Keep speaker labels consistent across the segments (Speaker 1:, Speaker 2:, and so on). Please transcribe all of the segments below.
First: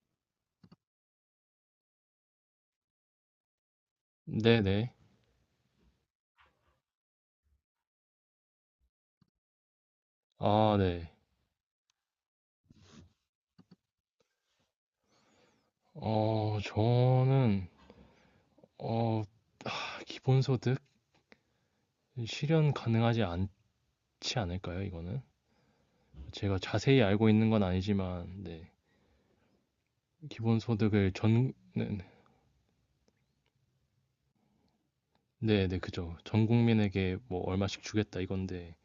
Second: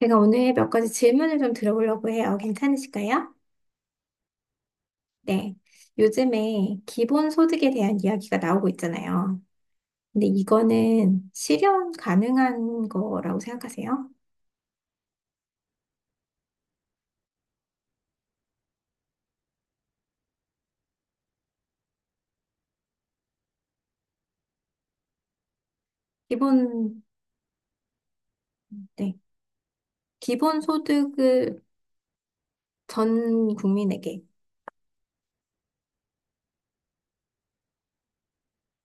Speaker 1: 제가 오늘 몇 가지 질문을 좀 들어보려고 해요. 괜찮으실까요?
Speaker 2: 네네.
Speaker 1: 네. 요즘에 기본소득에 대한 이야기가 나오고 있잖아요. 근데
Speaker 2: 아, 네.
Speaker 1: 이거는 실현 가능한 거라고 생각하세요?
Speaker 2: 저는, 어, 기본소득? 실현 가능하지 않지 않을까요, 이거는? 제가
Speaker 1: 기본,
Speaker 2: 자세히 알고 있는 건 아니지만, 네.
Speaker 1: 네.
Speaker 2: 기본소득을
Speaker 1: 기본소득을
Speaker 2: 전, 네네.
Speaker 1: 전 국민에게.
Speaker 2: 네네, 그죠. 전 국민에게 뭐 얼마씩 주겠다 이건데,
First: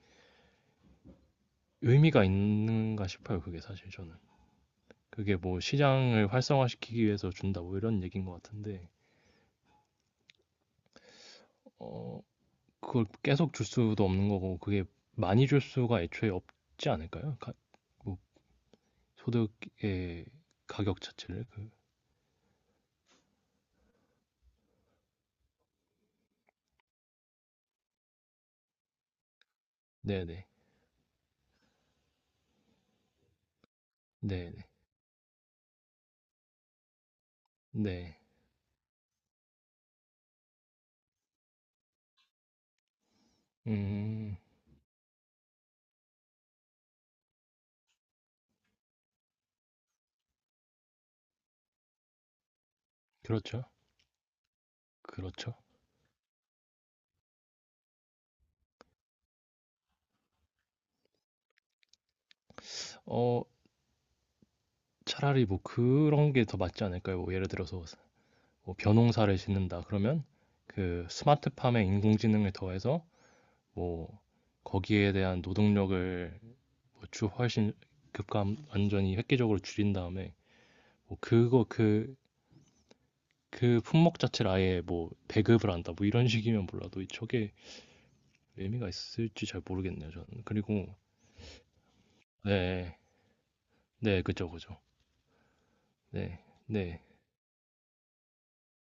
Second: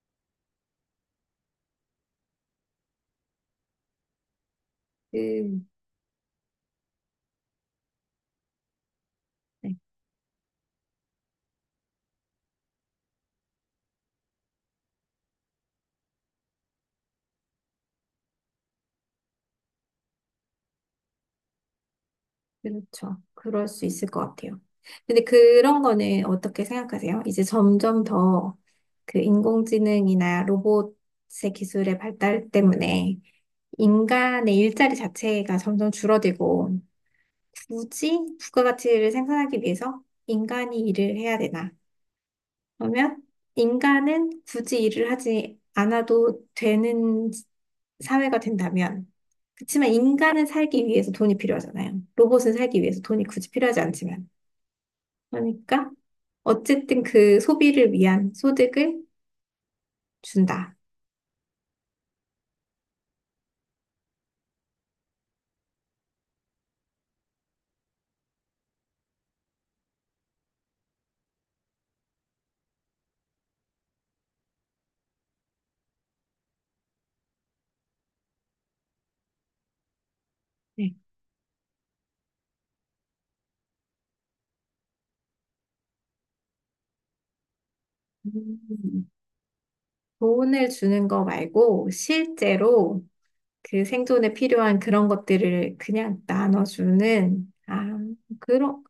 Speaker 2: 의미가 있는가 싶어요, 그게 사실 저는. 그게 뭐
Speaker 1: 그,
Speaker 2: 시장을 활성화시키기 위해서 준다, 뭐 이런 얘기인 것 같은데,
Speaker 1: 네.
Speaker 2: 어, 그걸 계속 줄 수도 없는 거고, 그게 많이 줄 수가 애초에 없지 않을까요? 뭐 소득의 가격 자체를 그
Speaker 1: 그렇죠. 그럴 수 있을 것 같아요. 근데 그런 거는 어떻게 생각하세요? 이제 점점 더 그 인공지능이나
Speaker 2: 네네.
Speaker 1: 로봇의 기술의 발달 때문에 인간의
Speaker 2: 네네.
Speaker 1: 일자리 자체가 점점 줄어들고 굳이 부가가치를 생산하기 위해서 인간이 일을 해야 되나? 그러면
Speaker 2: 네음.
Speaker 1: 인간은 굳이 일을 하지 않아도 되는 사회가 된다면 그렇지만 인간은 살기 위해서 돈이 필요하잖아요. 로봇은 살기 위해서 돈이 굳이
Speaker 2: 그렇죠.
Speaker 1: 필요하지 않지만
Speaker 2: 그렇죠.
Speaker 1: 그러니까 어쨌든 그 소비를 위한 소득을 준다.
Speaker 2: 어 차라리 뭐 그런 게 더 맞지 않을까요? 뭐 예를 들어서 뭐 벼농사를 짓는다 그러면 그 스마트팜에 인공지능을 더해서 뭐 거기에 대한 노동력을 뭐주 훨씬 급감 완전히 획기적으로 줄인 다음에
Speaker 1: 네.
Speaker 2: 뭐 그거 그 품목 자체를 아예 뭐 배급을 한다 뭐 이런 식이면 몰라도 저게 의미가
Speaker 1: 음.
Speaker 2: 있을지 잘 모르겠네요, 저는.
Speaker 1: 돈을
Speaker 2: 그리고,
Speaker 1: 주는 거 말고
Speaker 2: 네,
Speaker 1: 실제로 그
Speaker 2: 네,
Speaker 1: 생존에
Speaker 2: 그죠,
Speaker 1: 필요한
Speaker 2: 그죠.
Speaker 1: 그런 것들을 그냥
Speaker 2: 네, 네,
Speaker 1: 나눠주는, 아, 그런,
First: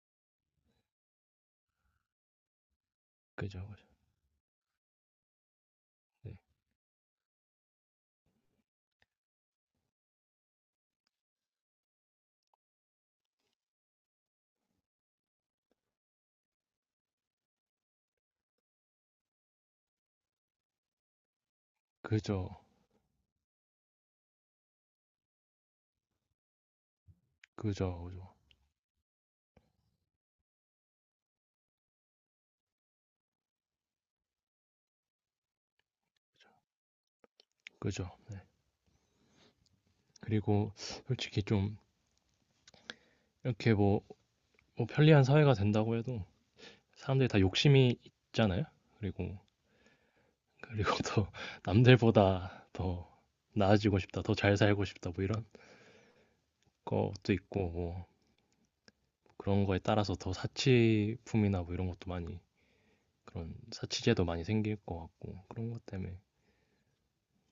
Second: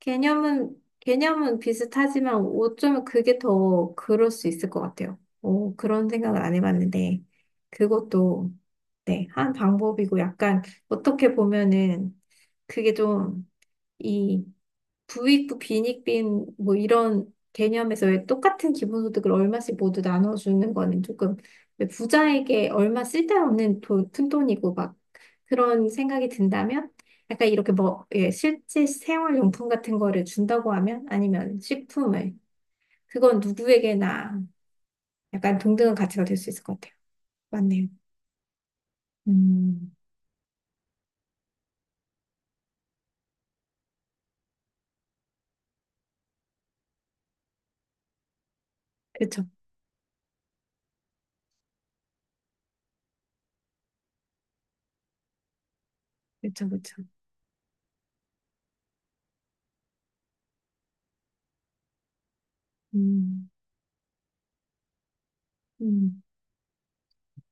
Speaker 1: 개념은 비슷하지만 어쩌면 그게
Speaker 2: 그죠, 그죠.
Speaker 1: 더 그럴 수 있을 것 같아요. 오, 그런
Speaker 2: 네,
Speaker 1: 생각을 안 해봤는데, 그것도, 네, 한 방법이고 약간 어떻게 보면은 그게 좀 이 부익부 빈익빈 뭐 이런 개념에서 왜 똑같은 기본소득을 얼마씩 모두 나눠주는 거는 조금 왜
Speaker 2: 그죠,
Speaker 1: 부자에게 얼마 쓸데없는 돈, 푼돈이고 막 그런 생각이 든다면 약간 이렇게
Speaker 2: 그죠,
Speaker 1: 뭐 예,
Speaker 2: 그죠.
Speaker 1: 실제 생활용품 같은 거를 준다고 하면 아니면 식품을 그건 누구에게나 약간 동등한 가치가 될 수 있을 것 같아요. 맞네요.
Speaker 2: 그죠. 네.
Speaker 1: 음,
Speaker 2: 그리고 솔직히 좀 이렇게 뭐 편리한 사회가 된다고 해도 사람들이 다 욕심이 있잖아요. 그리고,
Speaker 1: 그쵸,
Speaker 2: 그리고 더 남들보다 더 나아지고 싶다, 더 잘 살고 싶다, 뭐 이런
Speaker 1: 그쵸, 그쵸.
Speaker 2: 것도 있고, 뭐 그런 거에 따라서 더 사치품이나 뭐 이런 것도 많이,
Speaker 1: 음,
Speaker 2: 그런 사치제도 많이 생길 것 같고, 그런 것 때문에.
Speaker 1: 음.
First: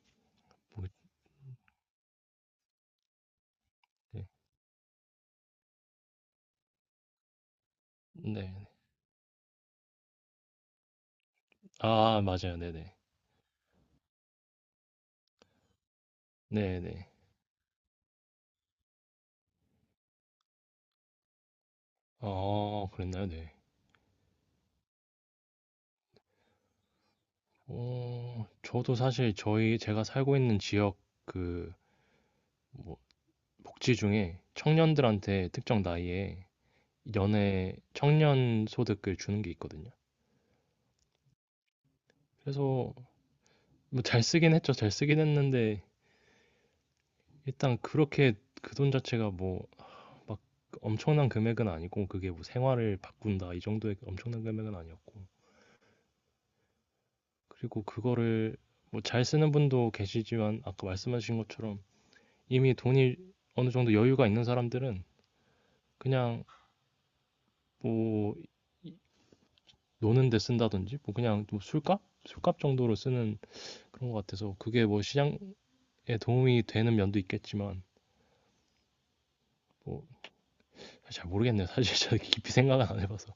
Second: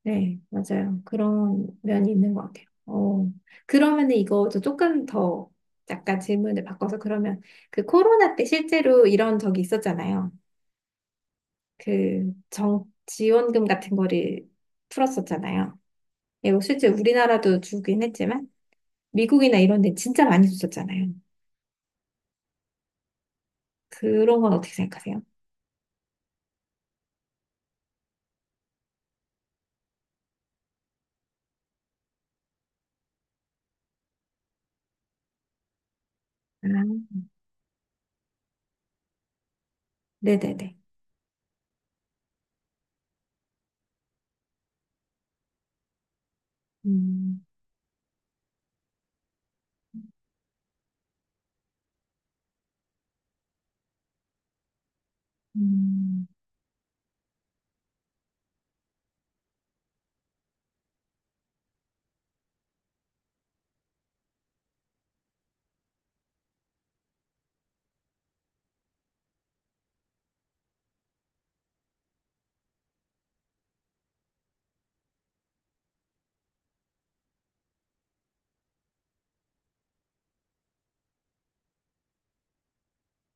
Speaker 1: 네,
Speaker 2: 뭐
Speaker 1: 맞아요. 그런 면이 있는 것 같아요. 어, 그러면은
Speaker 2: 네.
Speaker 1: 이거 저 조금 더 약간 질문을 바꿔서 그러면 그 코로나 때
Speaker 2: 네.
Speaker 1: 실제로 이런 적이 있었잖아요.
Speaker 2: 아
Speaker 1: 그
Speaker 2: 맞아요. 네네.
Speaker 1: 지원금 같은 거를 풀었었잖아요. 이거 실제
Speaker 2: 네네.
Speaker 1: 우리나라도 주긴 했지만 미국이나 이런 데 진짜 많이 줬었잖아요.
Speaker 2: 아 그랬나요? 네.
Speaker 1: 그런 건 어떻게 생각하세요?
Speaker 2: 저도 사실 저희 제가 살고 있는 지역 그 뭐 복지 중에 청년들한테 특정 나이에
Speaker 1: 아,
Speaker 2: 연애 청년 소득을 주는 게 있거든요.
Speaker 1: 네네네.
Speaker 2: 그래서 뭐 잘 쓰긴 했죠. 잘 쓰긴 했는데
Speaker 1: 음,
Speaker 2: 일단 그렇게 그 돈 자체가 뭐 막 엄청난 금액은 아니고 그게 뭐 생활을 바꾼다 이 정도의 엄청난 금액은 아니었고
Speaker 1: 음,
Speaker 2: 그리고 그거를 뭐 잘 쓰는 분도 계시지만 아까 말씀하신 것처럼 이미 돈이 어느 정도 여유가 있는 사람들은 그냥 뭐 노는 데 쓴다든지 뭐 그냥 뭐 술값? 술값 정도로 쓰는 그런 것 같아서 그게 뭐 시장에 도움이 되는 면도 있겠지만 뭐 잘 모르겠네요. 사실 제가 깊이 생각은 안 해봐서.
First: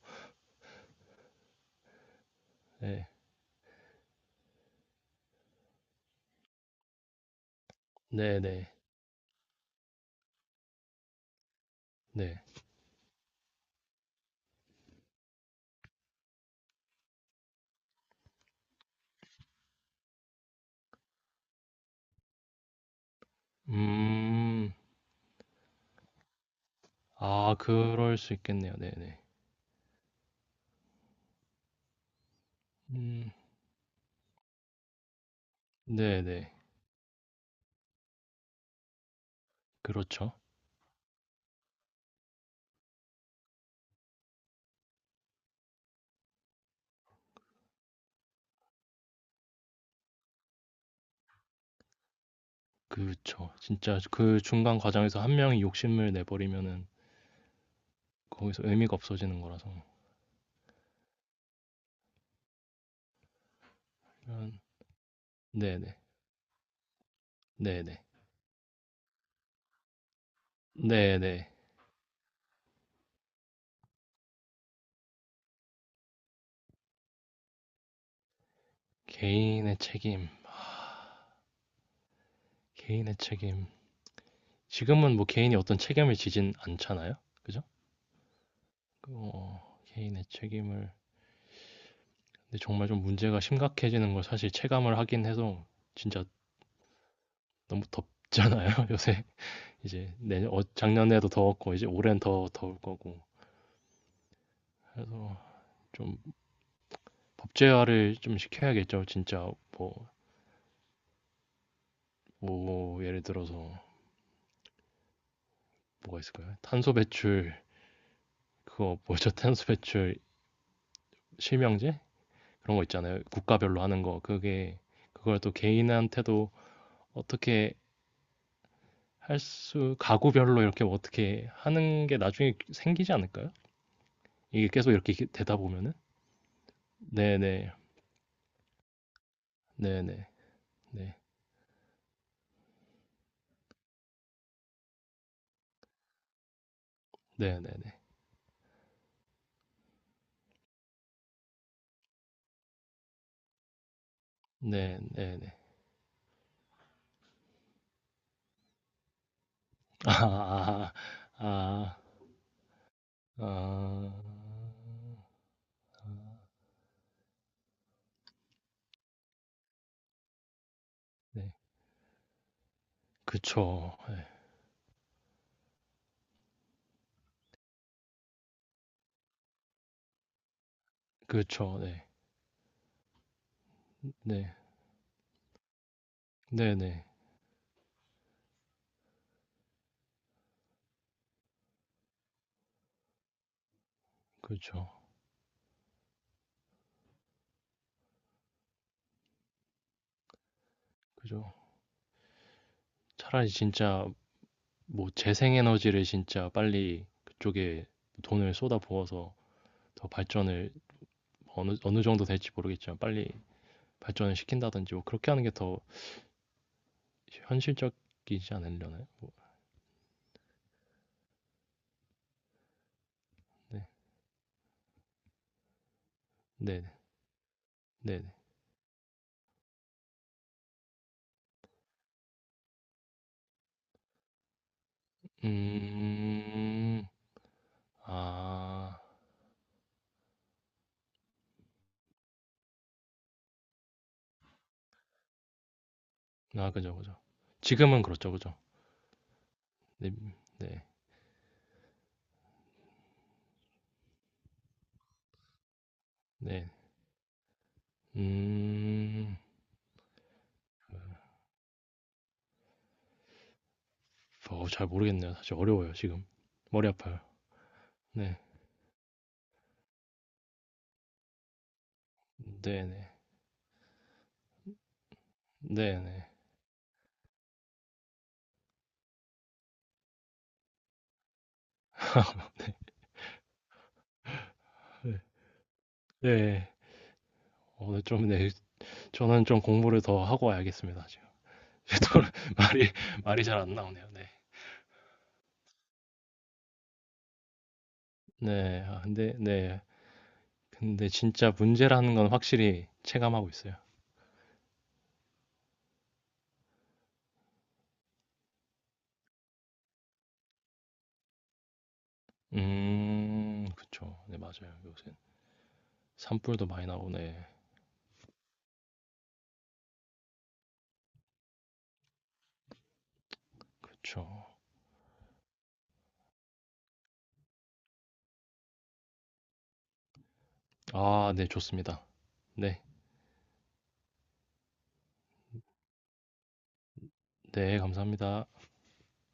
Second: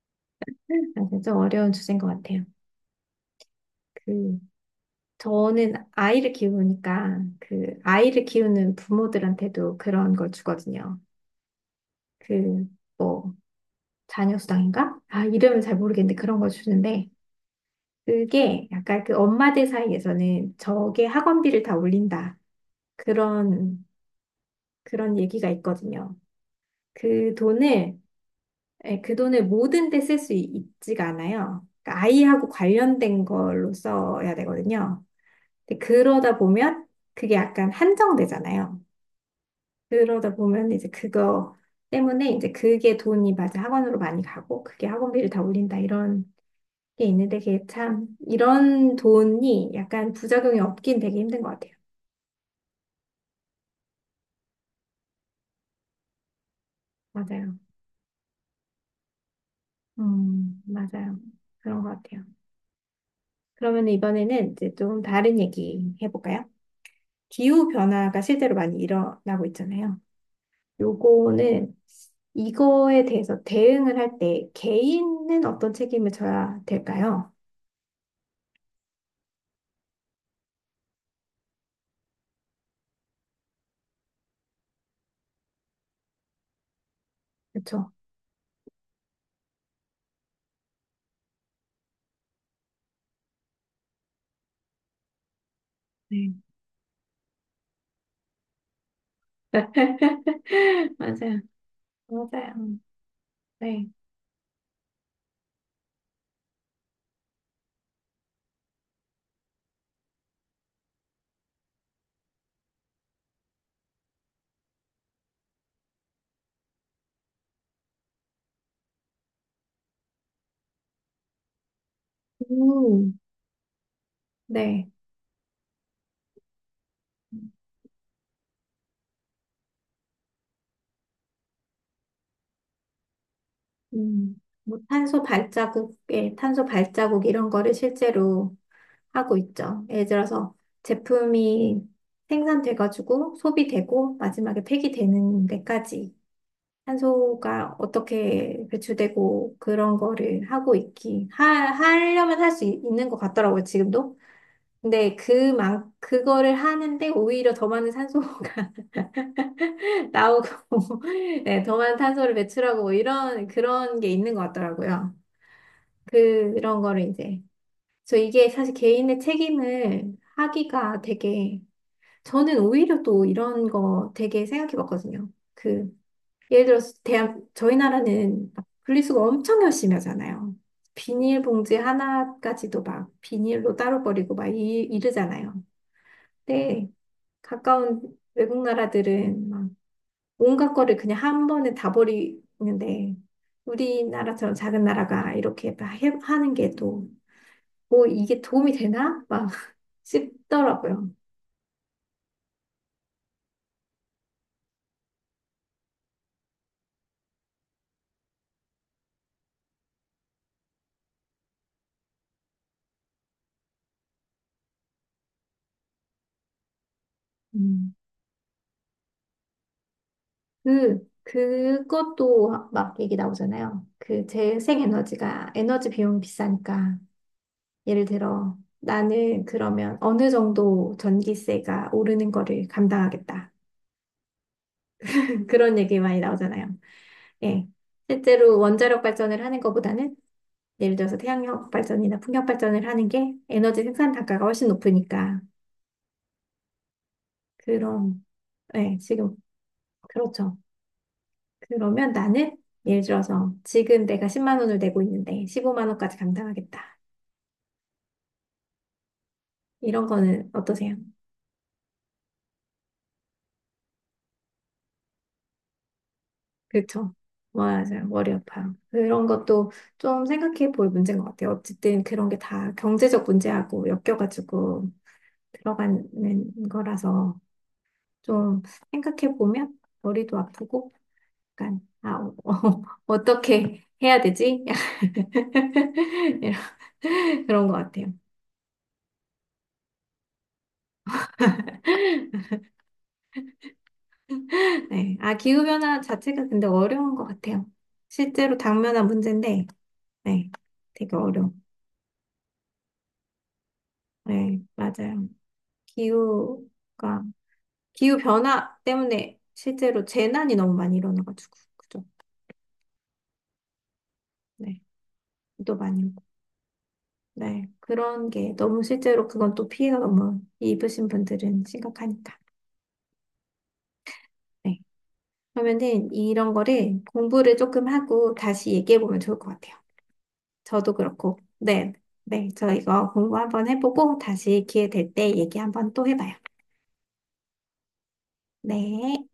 Speaker 1: 아, 좀 어려운 주제인 것 같아요.
Speaker 2: 네.
Speaker 1: 그, 저는 아이를 키우니까 그 아이를
Speaker 2: 네네. 네.
Speaker 1: 키우는 부모들한테도 그런 걸 주거든요.
Speaker 2: 네.
Speaker 1: 그 뭐 자녀 수당인가? 아 이름은 잘 모르겠는데 그런 걸 주는데 그게 약간 그 엄마들 사이에서는 저게 학원비를 다 올린다 그런
Speaker 2: 음.
Speaker 1: 그런 얘기가 있거든요. 그
Speaker 2: 아,
Speaker 1: 돈을
Speaker 2: 그럴 수 있겠네요.
Speaker 1: 예, 그
Speaker 2: 네네.
Speaker 1: 돈을 모든 데 쓸 수 있지가 않아요. 그러니까 아이하고 관련된
Speaker 2: 음.
Speaker 1: 걸로 써야 되거든요. 근데 그러다
Speaker 2: 네네.
Speaker 1: 보면 그게 약간 한정되잖아요.
Speaker 2: 그렇죠.
Speaker 1: 그러다 보면 이제 그거 때문에 이제 그게 돈이 맞아 학원으로 많이 가고 그게 학원비를 다 올린다 이런 게 있는데 그게 참 이런 돈이 약간 부작용이 없긴 되게 힘든 것 같아요.
Speaker 2: 그렇죠. 진짜 그 중간 과정에서 한 명이 욕심을 내버리면은
Speaker 1: 맞아요.
Speaker 2: 거기서 의미가 없어지는 거라서.
Speaker 1: 맞아요. 그런 것 같아요. 그러면 이번에는
Speaker 2: 그
Speaker 1: 이제 좀 다른 얘기
Speaker 2: 네네.
Speaker 1: 해볼까요? 기후
Speaker 2: 네네.
Speaker 1: 변화가 실제로 많이 일어나고 있잖아요.
Speaker 2: 네네.
Speaker 1: 요거는 이거에 대해서 대응을 할 때 개인은 어떤 책임을 져야 될까요?
Speaker 2: 개인의 책임, 개인의 책임. 지금은 뭐 개인이 어떤 책임을 지진 않잖아요. 그죠?
Speaker 1: 그렇죠.
Speaker 2: 그 개인의 책임을 근데 정말 좀 문제가 심각해지는 걸 사실 체감을 하긴 해서 진짜 너무 덥잖아요, 요새. 이제 내년 작년에도
Speaker 1: 맞아요.
Speaker 2: 더웠고 이제 올해는 더
Speaker 1: 맞아요.
Speaker 2: 더울 거고.
Speaker 1: 네.
Speaker 2: 그래서 좀 법제화를 좀 시켜야겠죠. 진짜 뭐, 뭐 예를 들어서 뭐가 있을까요? 탄소 배출 그거 뭐죠? 탄소 배출 실명제 그런 거
Speaker 1: 음,
Speaker 2: 있잖아요. 국가별로 하는 거 그게
Speaker 1: 네.
Speaker 2: 그걸 또 개인한테도 어떻게 할 수 가구별로 이렇게 뭐 어떻게 하는 게 나중에 생기지 않을까요?
Speaker 1: 음,
Speaker 2: 이게
Speaker 1: 뭐
Speaker 2: 계속 이렇게
Speaker 1: 탄소
Speaker 2: 되다 보면은
Speaker 1: 발자국, 예, 탄소 발자국 이런 거를
Speaker 2: 네네
Speaker 1: 실제로 하고 있죠. 예를
Speaker 2: 네네
Speaker 1: 들어서
Speaker 2: 네
Speaker 1: 제품이 생산돼가지고 소비되고 마지막에 폐기되는 데까지 탄소가
Speaker 2: 네네네
Speaker 1: 어떻게 배출되고 그런 거를 하고 있기, 하려면 할 수 있는 것 같더라고요, 지금도. 근데
Speaker 2: 네네네
Speaker 1: 그거를 하는데 오히려 더 많은 산소가 나오고
Speaker 2: 아아아아 아,
Speaker 1: 네, 더 많은
Speaker 2: 아,
Speaker 1: 탄소를 배출하고 뭐 이런 그런 게
Speaker 2: 아.
Speaker 1: 있는 것 같더라고요. 그런 거를 이제 저 이게 사실 개인의 책임을 하기가
Speaker 2: 네.
Speaker 1: 되게 저는 오히려 또 이런
Speaker 2: 그쵸.
Speaker 1: 거
Speaker 2: 예.
Speaker 1: 되게 생각해 봤거든요. 그 예를 들어서 대한 저희 나라는 막 분리수거 엄청 열심히 하잖아요.
Speaker 2: 그렇
Speaker 1: 비닐봉지
Speaker 2: 죠 네.
Speaker 1: 하나까지도 막 비닐로 따로 버리고 막
Speaker 2: 네.
Speaker 1: 이러잖아요. 근데
Speaker 2: 네네.
Speaker 1: 가까운 외국 나라들은 막 온갖 거를 그냥 한 번에 다 버리는데 우리나라처럼
Speaker 2: 그죠.
Speaker 1: 작은
Speaker 2: 렇
Speaker 1: 나라가 이렇게 막 하는 게 또 뭐 이게 도움이 되나? 막 싶더라고요.
Speaker 2: 그죠. 차라리 진짜 뭐 재생에너지를 진짜 빨리 그쪽에 돈을 쏟아부어서 더 발전을 뭐 어느 정도 될지 모르겠지만 빨리 발전을 시킨다든지 뭐 그렇게 하는 게 더
Speaker 1: 음.
Speaker 2: 현실적이지 않으려나요?
Speaker 1: 그것도 막 얘기 나오잖아요.
Speaker 2: 네.
Speaker 1: 그 재생에너지가 에너지 비용이
Speaker 2: 네.
Speaker 1: 비싸니까 예를
Speaker 2: 네. 네.
Speaker 1: 들어 나는 그러면 어느 정도 전기세가 오르는 거를 감당하겠다. 그런 얘기 많이 나오잖아요.
Speaker 2: 음.
Speaker 1: 예. 실제로
Speaker 2: 아.
Speaker 1: 원자력 발전을 하는 것보다는 예를 들어서 태양력 발전이나 풍력 발전을 하는 게 에너지 생산 단가가 훨씬 높으니까.
Speaker 2: 아 그죠, 그죠. 지금은
Speaker 1: 그럼,
Speaker 2: 그렇죠. 그죠.
Speaker 1: 네, 지금,
Speaker 2: 네.
Speaker 1: 그렇죠.
Speaker 2: 네.
Speaker 1: 그러면 나는 예를 들어서 지금 내가 10만 원을 내고 있는데 15만 원까지
Speaker 2: 네.
Speaker 1: 감당하겠다.
Speaker 2: 음.
Speaker 1: 이런 거는 어떠세요?
Speaker 2: 잘 모르겠네요. 사실 어려워요, 지금. 머리
Speaker 1: 그렇죠.
Speaker 2: 아파요.
Speaker 1: 맞아요. 머리
Speaker 2: 네.
Speaker 1: 아파요. 그런 것도 좀 생각해 볼 문제인 것 같아요. 어쨌든 그런 게 다
Speaker 2: 네네.
Speaker 1: 경제적 문제하고 엮여가지고
Speaker 2: 네네.
Speaker 1: 들어가는 거라서 좀 생각해 보면 머리도 아프고 약간, 아, 어, 어, 떻게 해야 되지?
Speaker 2: 예.
Speaker 1: 이런,
Speaker 2: 예.
Speaker 1: 그런 것
Speaker 2: 오늘
Speaker 1: 같아요.
Speaker 2: 좀 네. 저는 좀 공부를 더 하고 와야겠습니다 지금. 또 말이 말이 잘 안 나오네요. 네.
Speaker 1: 네. 아, 기후변화 자체가 근데 어려운 것 같아요. 실제로
Speaker 2: 네. 아
Speaker 1: 당면한
Speaker 2: 근데
Speaker 1: 문제인데,
Speaker 2: 네.
Speaker 1: 네.
Speaker 2: 근데
Speaker 1: 되게 어려워.
Speaker 2: 진짜 문제라는 건 확실히 체감하고 있어요.
Speaker 1: 네, 맞아요. 기후가, 기후변화 때문에 실제로 재난이 너무 많이 일어나가지고, 그죠?
Speaker 2: 음. 그쵸. 네 맞아요.
Speaker 1: 네. 또 많이 오고.
Speaker 2: 산불도 많이 나오 네.
Speaker 1: 네. 그런 게 너무 실제로 그건 또 피해가 너무 입으신 분들은 심각하니까.
Speaker 2: 그쵸.
Speaker 1: 네. 그러면은 이런 거를 공부를 조금 하고 다시 얘기해 보면 좋을 것 같아요. 저도
Speaker 2: 아
Speaker 1: 그렇고.
Speaker 2: 네
Speaker 1: 네.
Speaker 2: 좋습니다.
Speaker 1: 네. 저
Speaker 2: 네.
Speaker 1: 이거 공부 한번 해보고 다시 기회 될 때 얘기 한번 또 해봐요.
Speaker 2: 네 감사합니다.
Speaker 1: 네.